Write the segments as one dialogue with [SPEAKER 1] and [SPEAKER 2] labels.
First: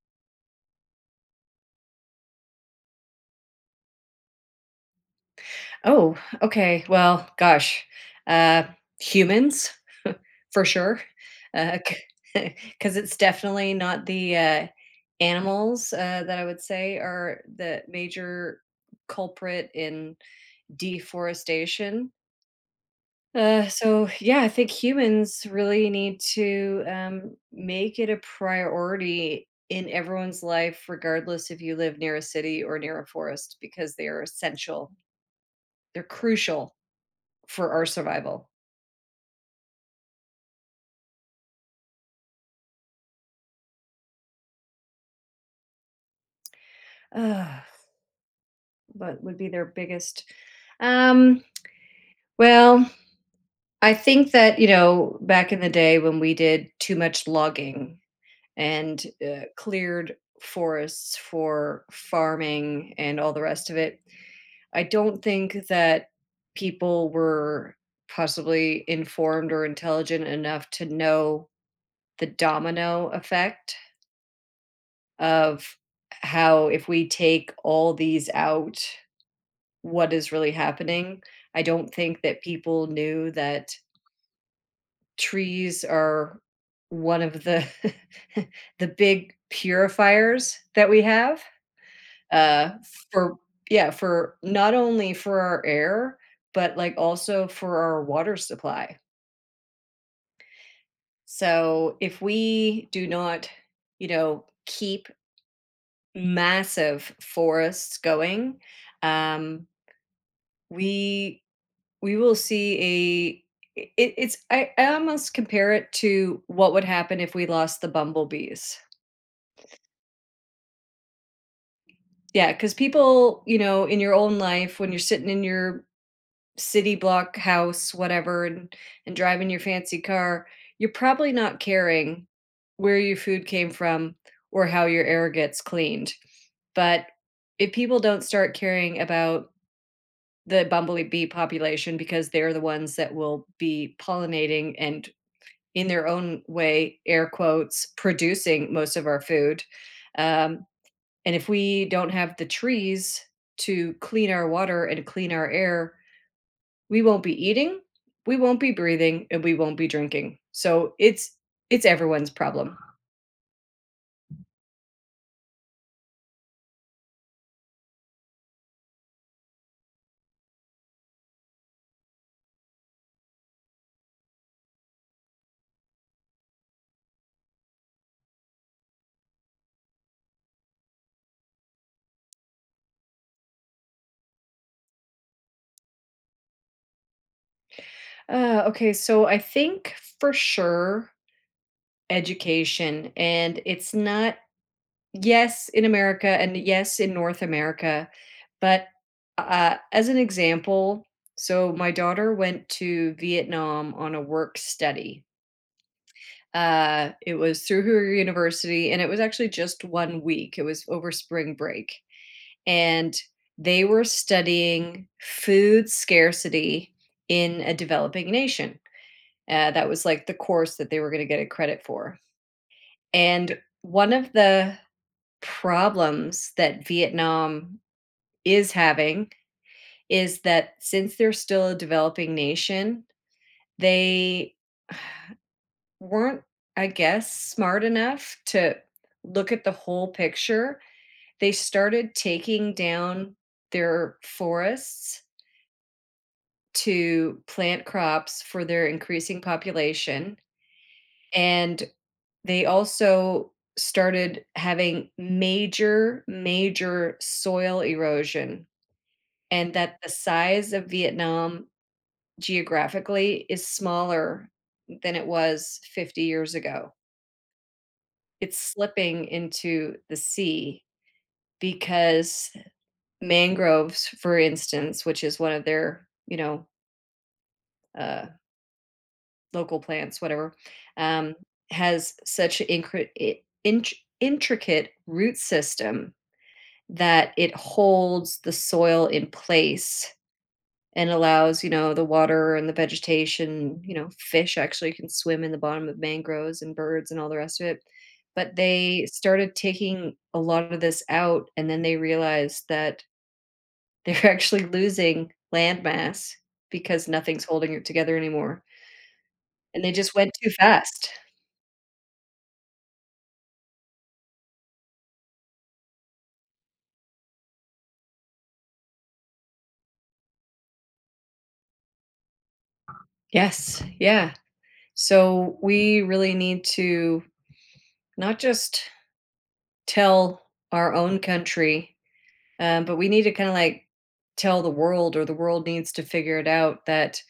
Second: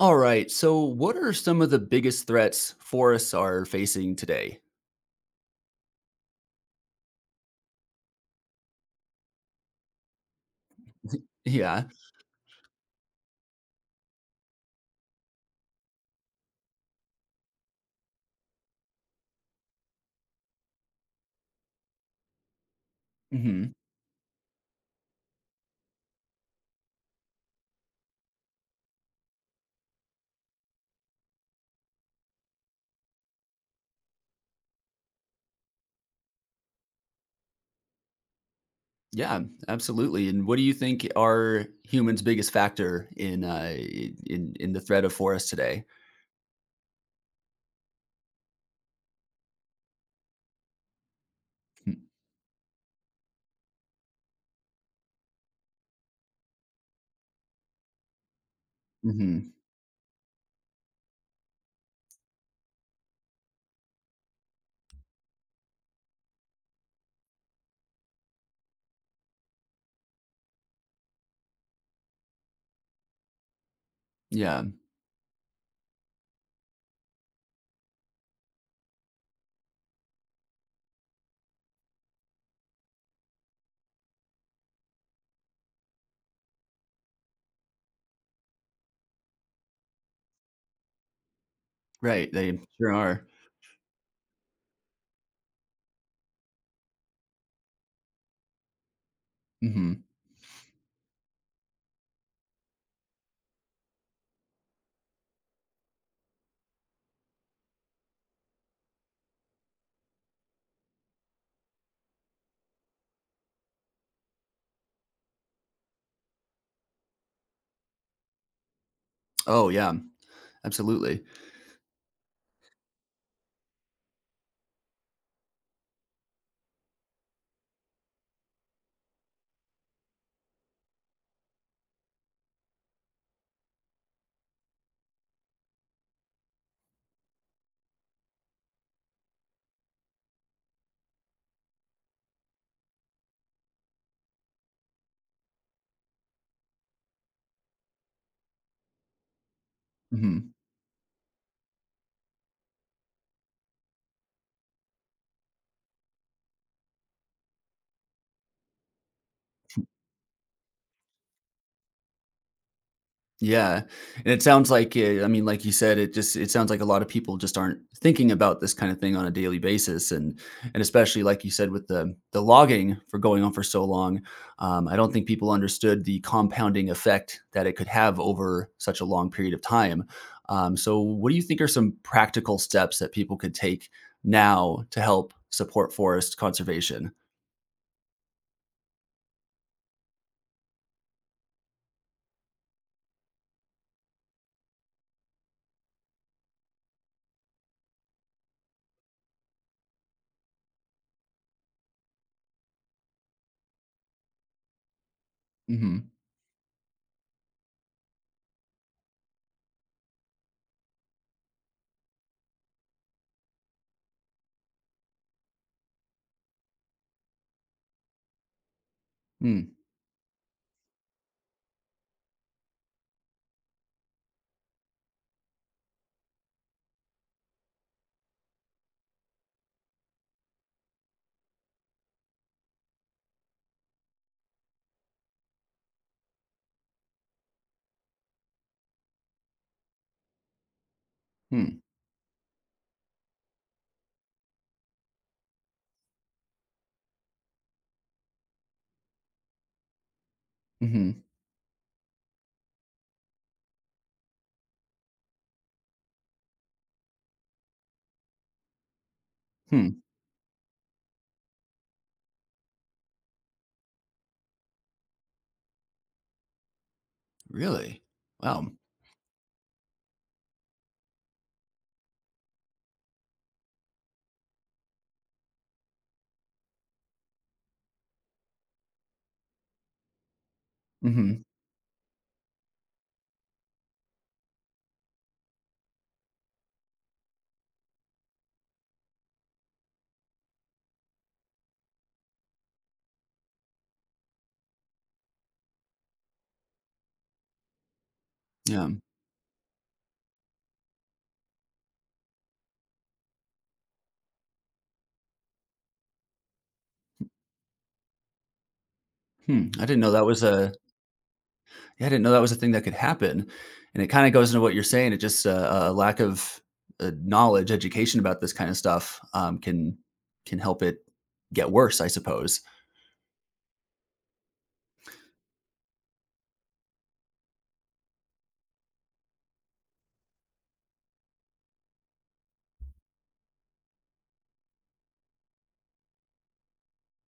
[SPEAKER 1] All right. So, what are some of the biggest threats forests are facing today?
[SPEAKER 2] Oh, okay. Well, gosh, uh, humans for sure, uh,
[SPEAKER 1] Yeah.
[SPEAKER 2] because it's definitely not the animals that I would say are the major culprit in deforestation. Uh,
[SPEAKER 1] Hmm.
[SPEAKER 2] so yeah, I think humans really need to make it a priority in everyone's life, regardless if you live near a city or near a forest, because they are essential. They're crucial for our survival.
[SPEAKER 1] Yeah. Absolutely. And what do you think are humans' biggest factor in in the threat of forests today?
[SPEAKER 2] Ugh, what would be their biggest? Um, well, I think that, you know, back in the day when we did too much logging and
[SPEAKER 1] Hmm.
[SPEAKER 2] cleared forests for farming and all the rest of it, I don't think that people were possibly informed or intelligent enough to know the domino effect
[SPEAKER 1] Yeah.
[SPEAKER 2] of how if we take all these out what is really happening. I don't think that people knew that trees are one of the the big purifiers that we have
[SPEAKER 1] Right. They
[SPEAKER 2] uh
[SPEAKER 1] sure are.
[SPEAKER 2] for yeah for not only for our air but like also for our water supply.
[SPEAKER 1] Hmm.
[SPEAKER 2] So if we do not, you know, keep massive forests going, um we we will see a. It's I almost compare it to what would happen if we lost the bumblebees.
[SPEAKER 1] Oh yeah. Absolutely.
[SPEAKER 2] Yeah, because people, you know, in your own life when you're sitting in your city block house whatever and driving your fancy car, you're probably not caring where your food came from or how your air gets cleaned. But if people don't start caring about the bumblebee population, because they're the ones that will be pollinating and, in their own way, air quotes, producing most of our food.
[SPEAKER 1] Mm-hmm.
[SPEAKER 2] Um, and if we don't have the trees to clean our water and clean our air, we won't be eating, we won't be breathing, and we won't be drinking. So it's everyone's problem.
[SPEAKER 1] Yeah, and it sounds like I mean, like you said, it sounds like a lot of people just aren't thinking about this kind of thing on a daily basis, and especially like you said with the logging for going on for so long. I don't think people understood the compounding effect that it could have over such a long period of time. So, what do you think are some practical steps that people could take now to help support forest conservation?
[SPEAKER 2] Okay, so I think for sure education, and it's not. Yes, in America, and yes, in North America. But, as an example, so my daughter went to Vietnam on a work study.
[SPEAKER 1] Mm-hmm.
[SPEAKER 2] It was through her university, and it was actually just 1 week. It was over spring break, and they were studying food scarcity in a developing nation.
[SPEAKER 1] Mm-hmm.
[SPEAKER 2] That was, like, the course that they were gonna get a credit for. And one of the problems that Vietnam is having is that since they're still a developing nation, they weren't, I guess, smart enough to look at the whole picture. They
[SPEAKER 1] Hmm.
[SPEAKER 2] started taking down their forests to plant crops for their increasing population.
[SPEAKER 1] Hmm.
[SPEAKER 2] And they also started having major, major soil erosion, and
[SPEAKER 1] Hmm.
[SPEAKER 2] that the size of Vietnam geographically is smaller than it was 50 years ago.
[SPEAKER 1] Really?
[SPEAKER 2] It's
[SPEAKER 1] Wow.
[SPEAKER 2] slipping into the sea because mangroves, for instance, which is one of their, you know, uh, local plants, whatever, um,
[SPEAKER 1] Mm-hmm.
[SPEAKER 2] has such intricate root system that it holds the soil in place and allows, you know, the water and the vegetation. You know, fish actually can swim in the bottom of mangroves, and birds and all the rest of it. But
[SPEAKER 1] Yeah.
[SPEAKER 2] they started taking a lot of this out, and then they realized that they're actually losing landmass because nothing's holding it together anymore.
[SPEAKER 1] Hmm,
[SPEAKER 2] And
[SPEAKER 1] I
[SPEAKER 2] they
[SPEAKER 1] didn't know
[SPEAKER 2] just
[SPEAKER 1] that
[SPEAKER 2] went
[SPEAKER 1] was
[SPEAKER 2] too
[SPEAKER 1] a
[SPEAKER 2] fast.
[SPEAKER 1] yeah, I didn't know that was a thing that could happen, and it kinda goes into what you're saying. It just, a lack of knowledge, education about this kinda stuff, can help it get worse, I suppose.
[SPEAKER 2] Yes. Yeah. So we really need to not just tell our own country. But we need to kind of like tell the world, or the world needs to figure it out that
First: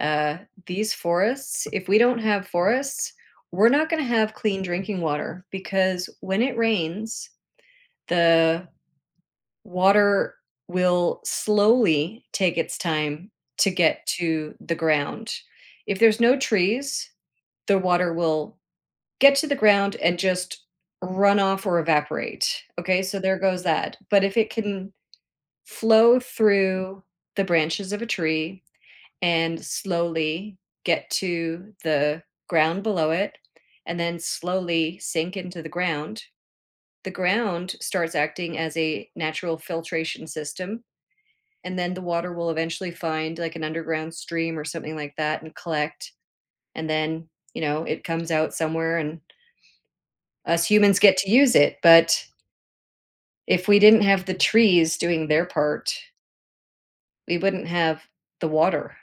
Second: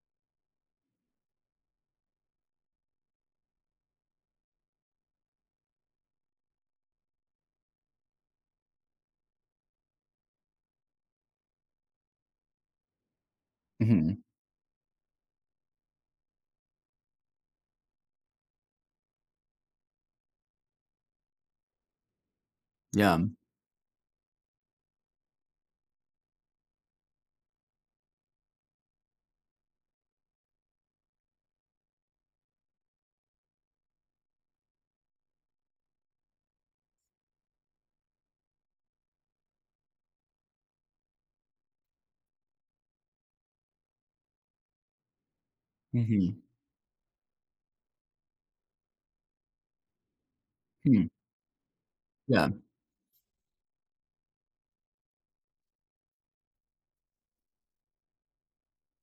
[SPEAKER 2] uh, these forests, if we don't have forests, we're not going to have clean drinking water because when it rains, the water will slowly take its time to get
[SPEAKER 1] Mhm.
[SPEAKER 2] to the ground. If there's no trees, the water will get to the ground and just run off or evaporate. Okay,
[SPEAKER 1] Yeah.
[SPEAKER 2] so there goes that. But if it can flow through the branches of a tree and slowly get to the ground below it and then slowly sink into the ground. The ground starts acting as a natural filtration system, and then the water will eventually find like an underground stream or something like that and collect.
[SPEAKER 1] Mhm.
[SPEAKER 2] And then, you know, it comes out somewhere, and us humans
[SPEAKER 1] Hmm.
[SPEAKER 2] get to use it. But
[SPEAKER 1] Yeah.
[SPEAKER 2] if we didn't have the trees doing their part, we wouldn't have the water.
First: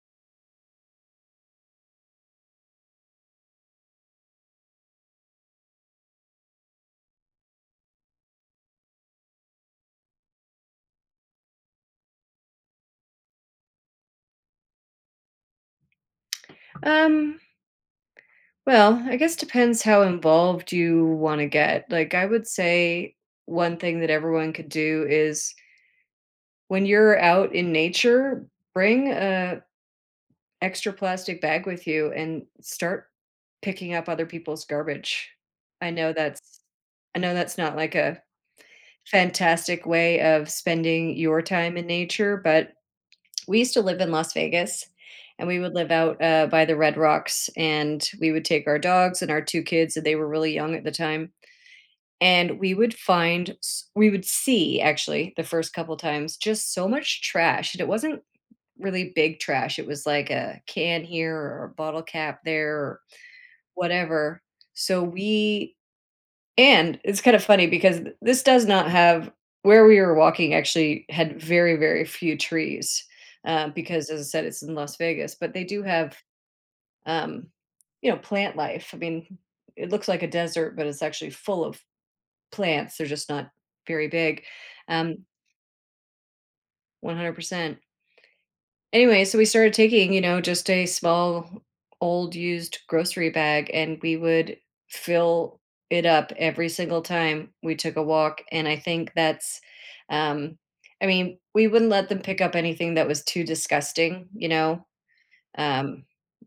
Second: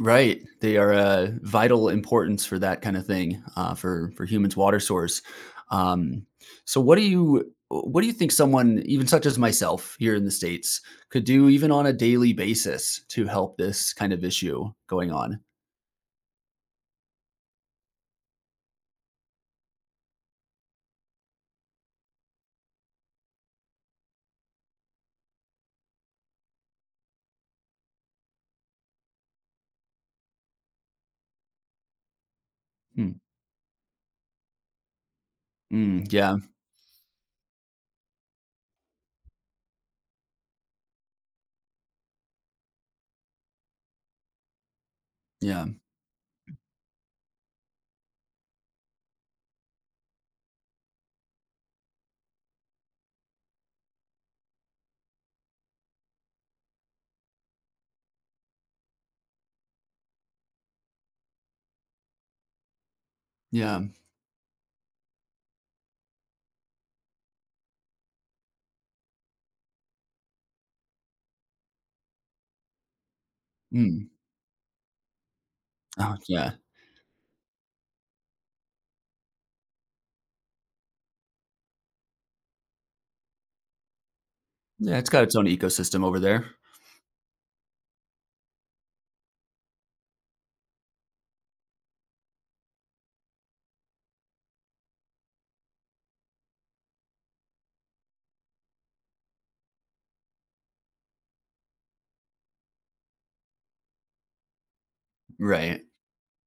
[SPEAKER 1] Right. They are vital importance for that kind of thing, for humans' water source. Um, so, what do you think someone, even such as myself here in the states, could do even on a daily basis to help this kind of issue going on?
[SPEAKER 2] Um, Well, I guess depends how involved you wanna get. Like, I would say one thing that everyone could do is when you're out in nature, bring a extra plastic bag with you and start
[SPEAKER 1] Mm,
[SPEAKER 2] picking up other people's garbage. I
[SPEAKER 1] mm,
[SPEAKER 2] know
[SPEAKER 1] yeah,
[SPEAKER 2] that's I know that's not like a fantastic way of spending your time in nature, but we used to live in Las Vegas, and we
[SPEAKER 1] yeah,
[SPEAKER 2] would live out, by the Red Rocks, and we would take our dogs and our 2 kids, and they were really young at the time, and we would find s we would see, actually, the first couple times, just so much trash, and it wasn't really big trash. It was like a can here or a bottle cap there or
[SPEAKER 1] yeah.
[SPEAKER 2] whatever. So we And it's kind of funny because this does not have where we were walking actually had very, very few trees,
[SPEAKER 1] Mm,
[SPEAKER 2] because as I said, it's in Las Vegas, but they do have,
[SPEAKER 1] oh, yeah,
[SPEAKER 2] um, you know, plant life. I mean, it looks like a desert, but it's actually full of plants. They're just not very big.
[SPEAKER 1] yeah. It's got
[SPEAKER 2] Um,
[SPEAKER 1] its own ecosystem over there.
[SPEAKER 2] 100%. Anyway, so we started taking, you know, just a small, old, used grocery bag, and we would fill it up every single time we took a walk. And I think that's, um, I mean, we wouldn't let them pick up anything that was too disgusting, you know,
[SPEAKER 1] Right.
[SPEAKER 2] um,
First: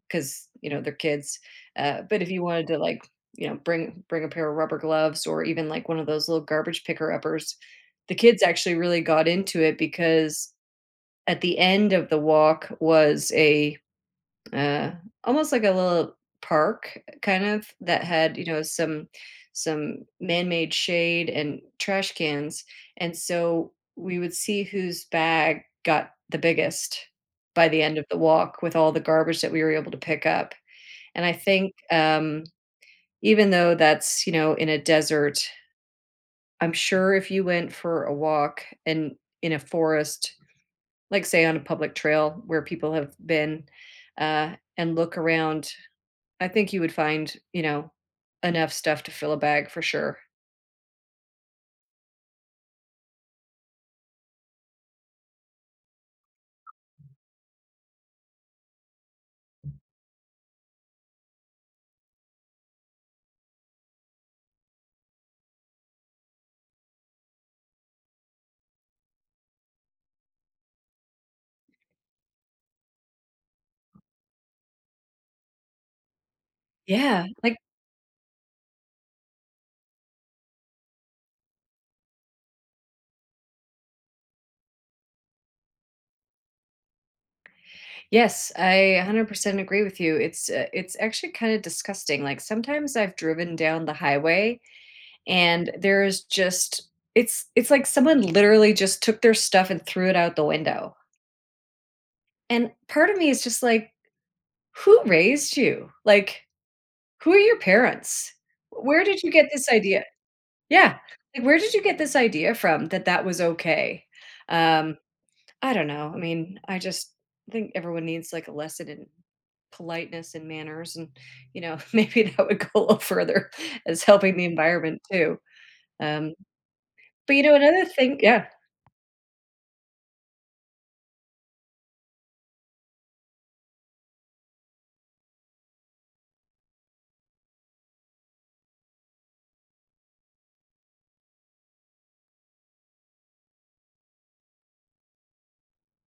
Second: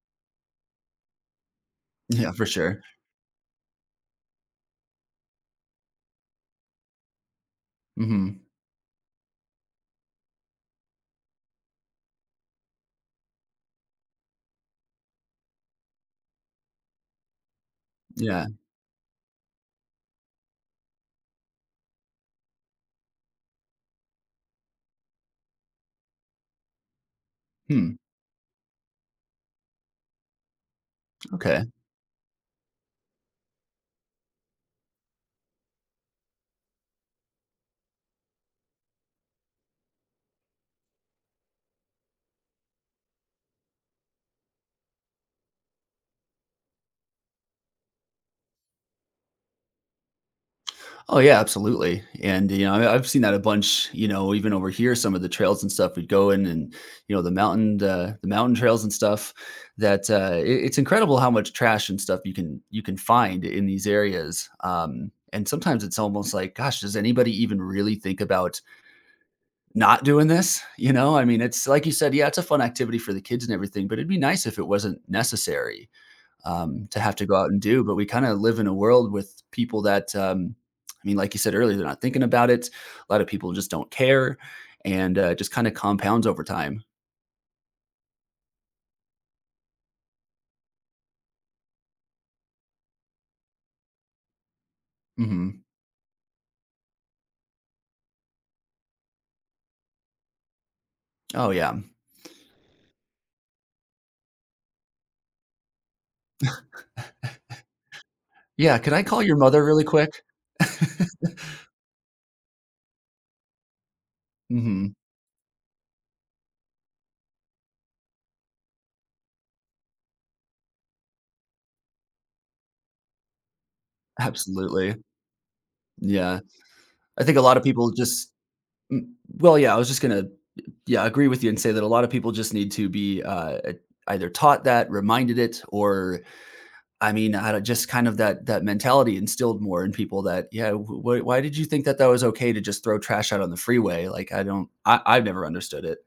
[SPEAKER 2] because you know they're kids. But if
[SPEAKER 1] Yeah,
[SPEAKER 2] you
[SPEAKER 1] for
[SPEAKER 2] wanted to,
[SPEAKER 1] sure.
[SPEAKER 2] like, you know, bring a pair of rubber gloves or even like one of those little garbage picker uppers, the
[SPEAKER 1] Hmm.
[SPEAKER 2] kids actually really got into it because at the end of the walk was a uh, almost like a little park kind of that had, you
[SPEAKER 1] Yeah.
[SPEAKER 2] know, some man-made shade and trash cans. And so we would see whose bag got the biggest by the
[SPEAKER 1] Hmm.
[SPEAKER 2] end of the walk with all the garbage that we were able to pick up. And I
[SPEAKER 1] Okay.
[SPEAKER 2] think even though that's, you know, in a desert, I'm sure if you went for a walk and in a forest, like, say, on a public trail where people have been, and look around, I think you would find, you know, enough stuff to fill a bag for sure.
[SPEAKER 1] Oh yeah, absolutely. And you know, I've seen that a bunch. You know, even over here, some of the trails and stuff we'd go in, and you know, the mountain trails and stuff. That it's incredible how much trash and stuff you can find in these areas. And sometimes it's almost like, gosh, does anybody even really think about not doing this? You know, I mean, it's like you said, yeah, it's a fun activity for the kids and everything, but it'd be nice if it wasn't necessary, to have to
[SPEAKER 2] Yeah,
[SPEAKER 1] go out
[SPEAKER 2] like
[SPEAKER 1] and do. But we kind of live in a world with people. I mean, like you said earlier, they're not thinking about it. A lot of people just don't care, and it just kind of compounds over time.
[SPEAKER 2] yes, I 100% agree with you. It's actually kinda disgusting. Like, sometimes I've driven down the highway
[SPEAKER 1] Hmm.
[SPEAKER 2] and there's just it's like someone literally just took their stuff and threw it out the window,
[SPEAKER 1] Oh yeah,
[SPEAKER 2] and part of me is just like, "Who raised you?" Like, "Who are your parents?
[SPEAKER 1] yeah. Can I
[SPEAKER 2] Where did
[SPEAKER 1] call
[SPEAKER 2] you
[SPEAKER 1] your
[SPEAKER 2] get
[SPEAKER 1] mother
[SPEAKER 2] this
[SPEAKER 1] really
[SPEAKER 2] idea?"
[SPEAKER 1] quick?
[SPEAKER 2] Yeah. Like, where did you get this idea from that that was okay?
[SPEAKER 1] Hmm.
[SPEAKER 2] Um, I don't know. I mean, I just think everyone needs like a lesson in politeness and manners and, you know, maybe that would go a little further as helping the
[SPEAKER 1] Absolutely.
[SPEAKER 2] environment too. Um,
[SPEAKER 1] Yeah, I
[SPEAKER 2] but
[SPEAKER 1] think
[SPEAKER 2] you
[SPEAKER 1] a
[SPEAKER 2] know,
[SPEAKER 1] lot of
[SPEAKER 2] another
[SPEAKER 1] people
[SPEAKER 2] thing.
[SPEAKER 1] just.
[SPEAKER 2] Yeah.
[SPEAKER 1] mm, Well, yeah, I was just gonna yeah, agree with you and say that a lot of people just need to be either taught that, reminded it, or I mean, I don't- just kind of that mentality instilled more in people. That yeah, why did you think that that was okay to just throw trash out on the freeway? Like I don't, I, I've never understood it.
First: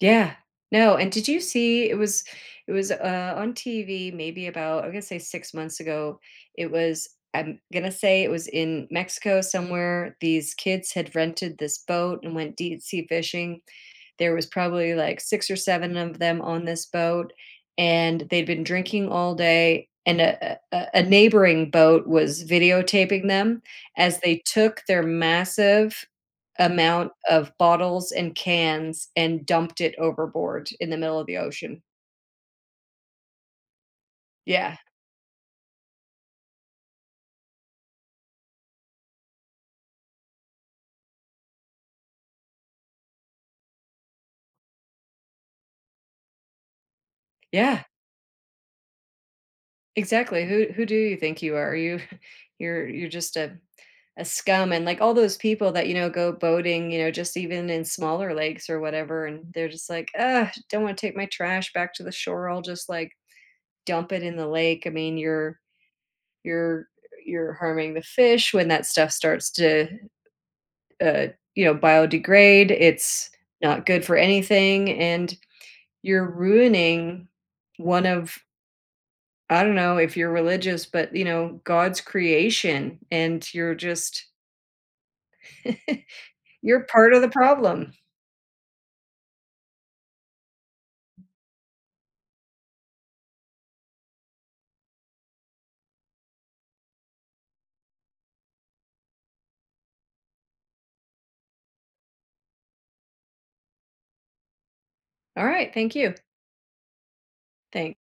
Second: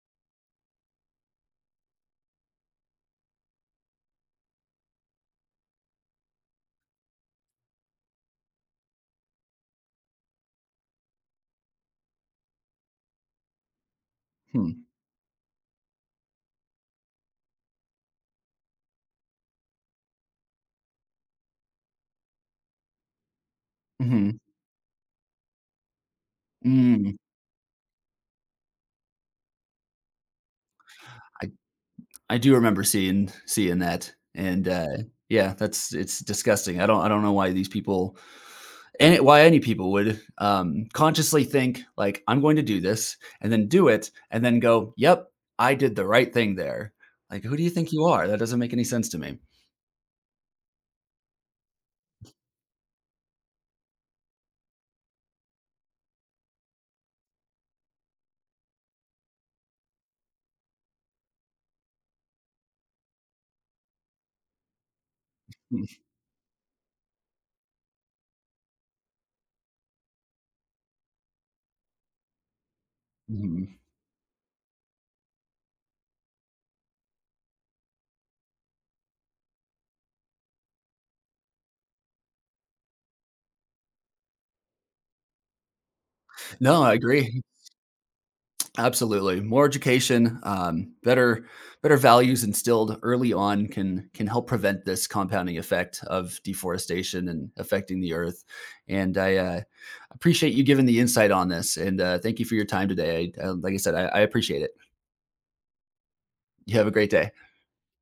[SPEAKER 2] Yeah. No, and did you see it was it was on TV maybe about I'm gonna say 6 months ago. It was I'm gonna say it was in Mexico somewhere. These kids had rented this boat and went deep sea fishing. There was
[SPEAKER 1] Hmm.
[SPEAKER 2] probably, like, 6 or 7 of them on this boat, and they'd been drinking all day, and a neighboring boat was videotaping them as
[SPEAKER 1] Hmm.
[SPEAKER 2] they took their massive amount
[SPEAKER 1] Mm.
[SPEAKER 2] of bottles and cans and dumped it overboard in the middle of the
[SPEAKER 1] I
[SPEAKER 2] ocean.
[SPEAKER 1] I do remember seeing that, and
[SPEAKER 2] Yeah.
[SPEAKER 1] yeah, that's it's disgusting. I don't know why these people and why any people would consciously think like I'm going to do this and then do it and then go, yep, I did the right thing there. Like who do you
[SPEAKER 2] Yeah,
[SPEAKER 1] think you are? That doesn't make any sense to me.
[SPEAKER 2] exactly. Who do you think you are? You you're just a scum. And, like, all those people that, you know, go boating, you know, just even in smaller lakes or whatever, and they're just like, "Ugh, don't wanna take my trash back to the shore. I'll just, like, dump it in the lake." I mean, you're you're harming the fish. When that stuff starts to uh, you know, biodegrade, it's
[SPEAKER 1] Mhm.
[SPEAKER 2] not good for anything, and you're ruining one of, I don't know if you're religious, but, you know, God's creation, and you're just
[SPEAKER 1] No,
[SPEAKER 2] you're
[SPEAKER 1] I
[SPEAKER 2] part of the
[SPEAKER 1] agree.
[SPEAKER 2] problem.
[SPEAKER 1] Absolutely. More education, better better values instilled early on can help prevent this compounding effect of deforestation and affecting the earth. And I appreciate you giving the insight on this. And thank you for your time today. Like I said, I appreciate it.
[SPEAKER 2] Alright, thank you.
[SPEAKER 1] You have a great day.
[SPEAKER 2] Thanks.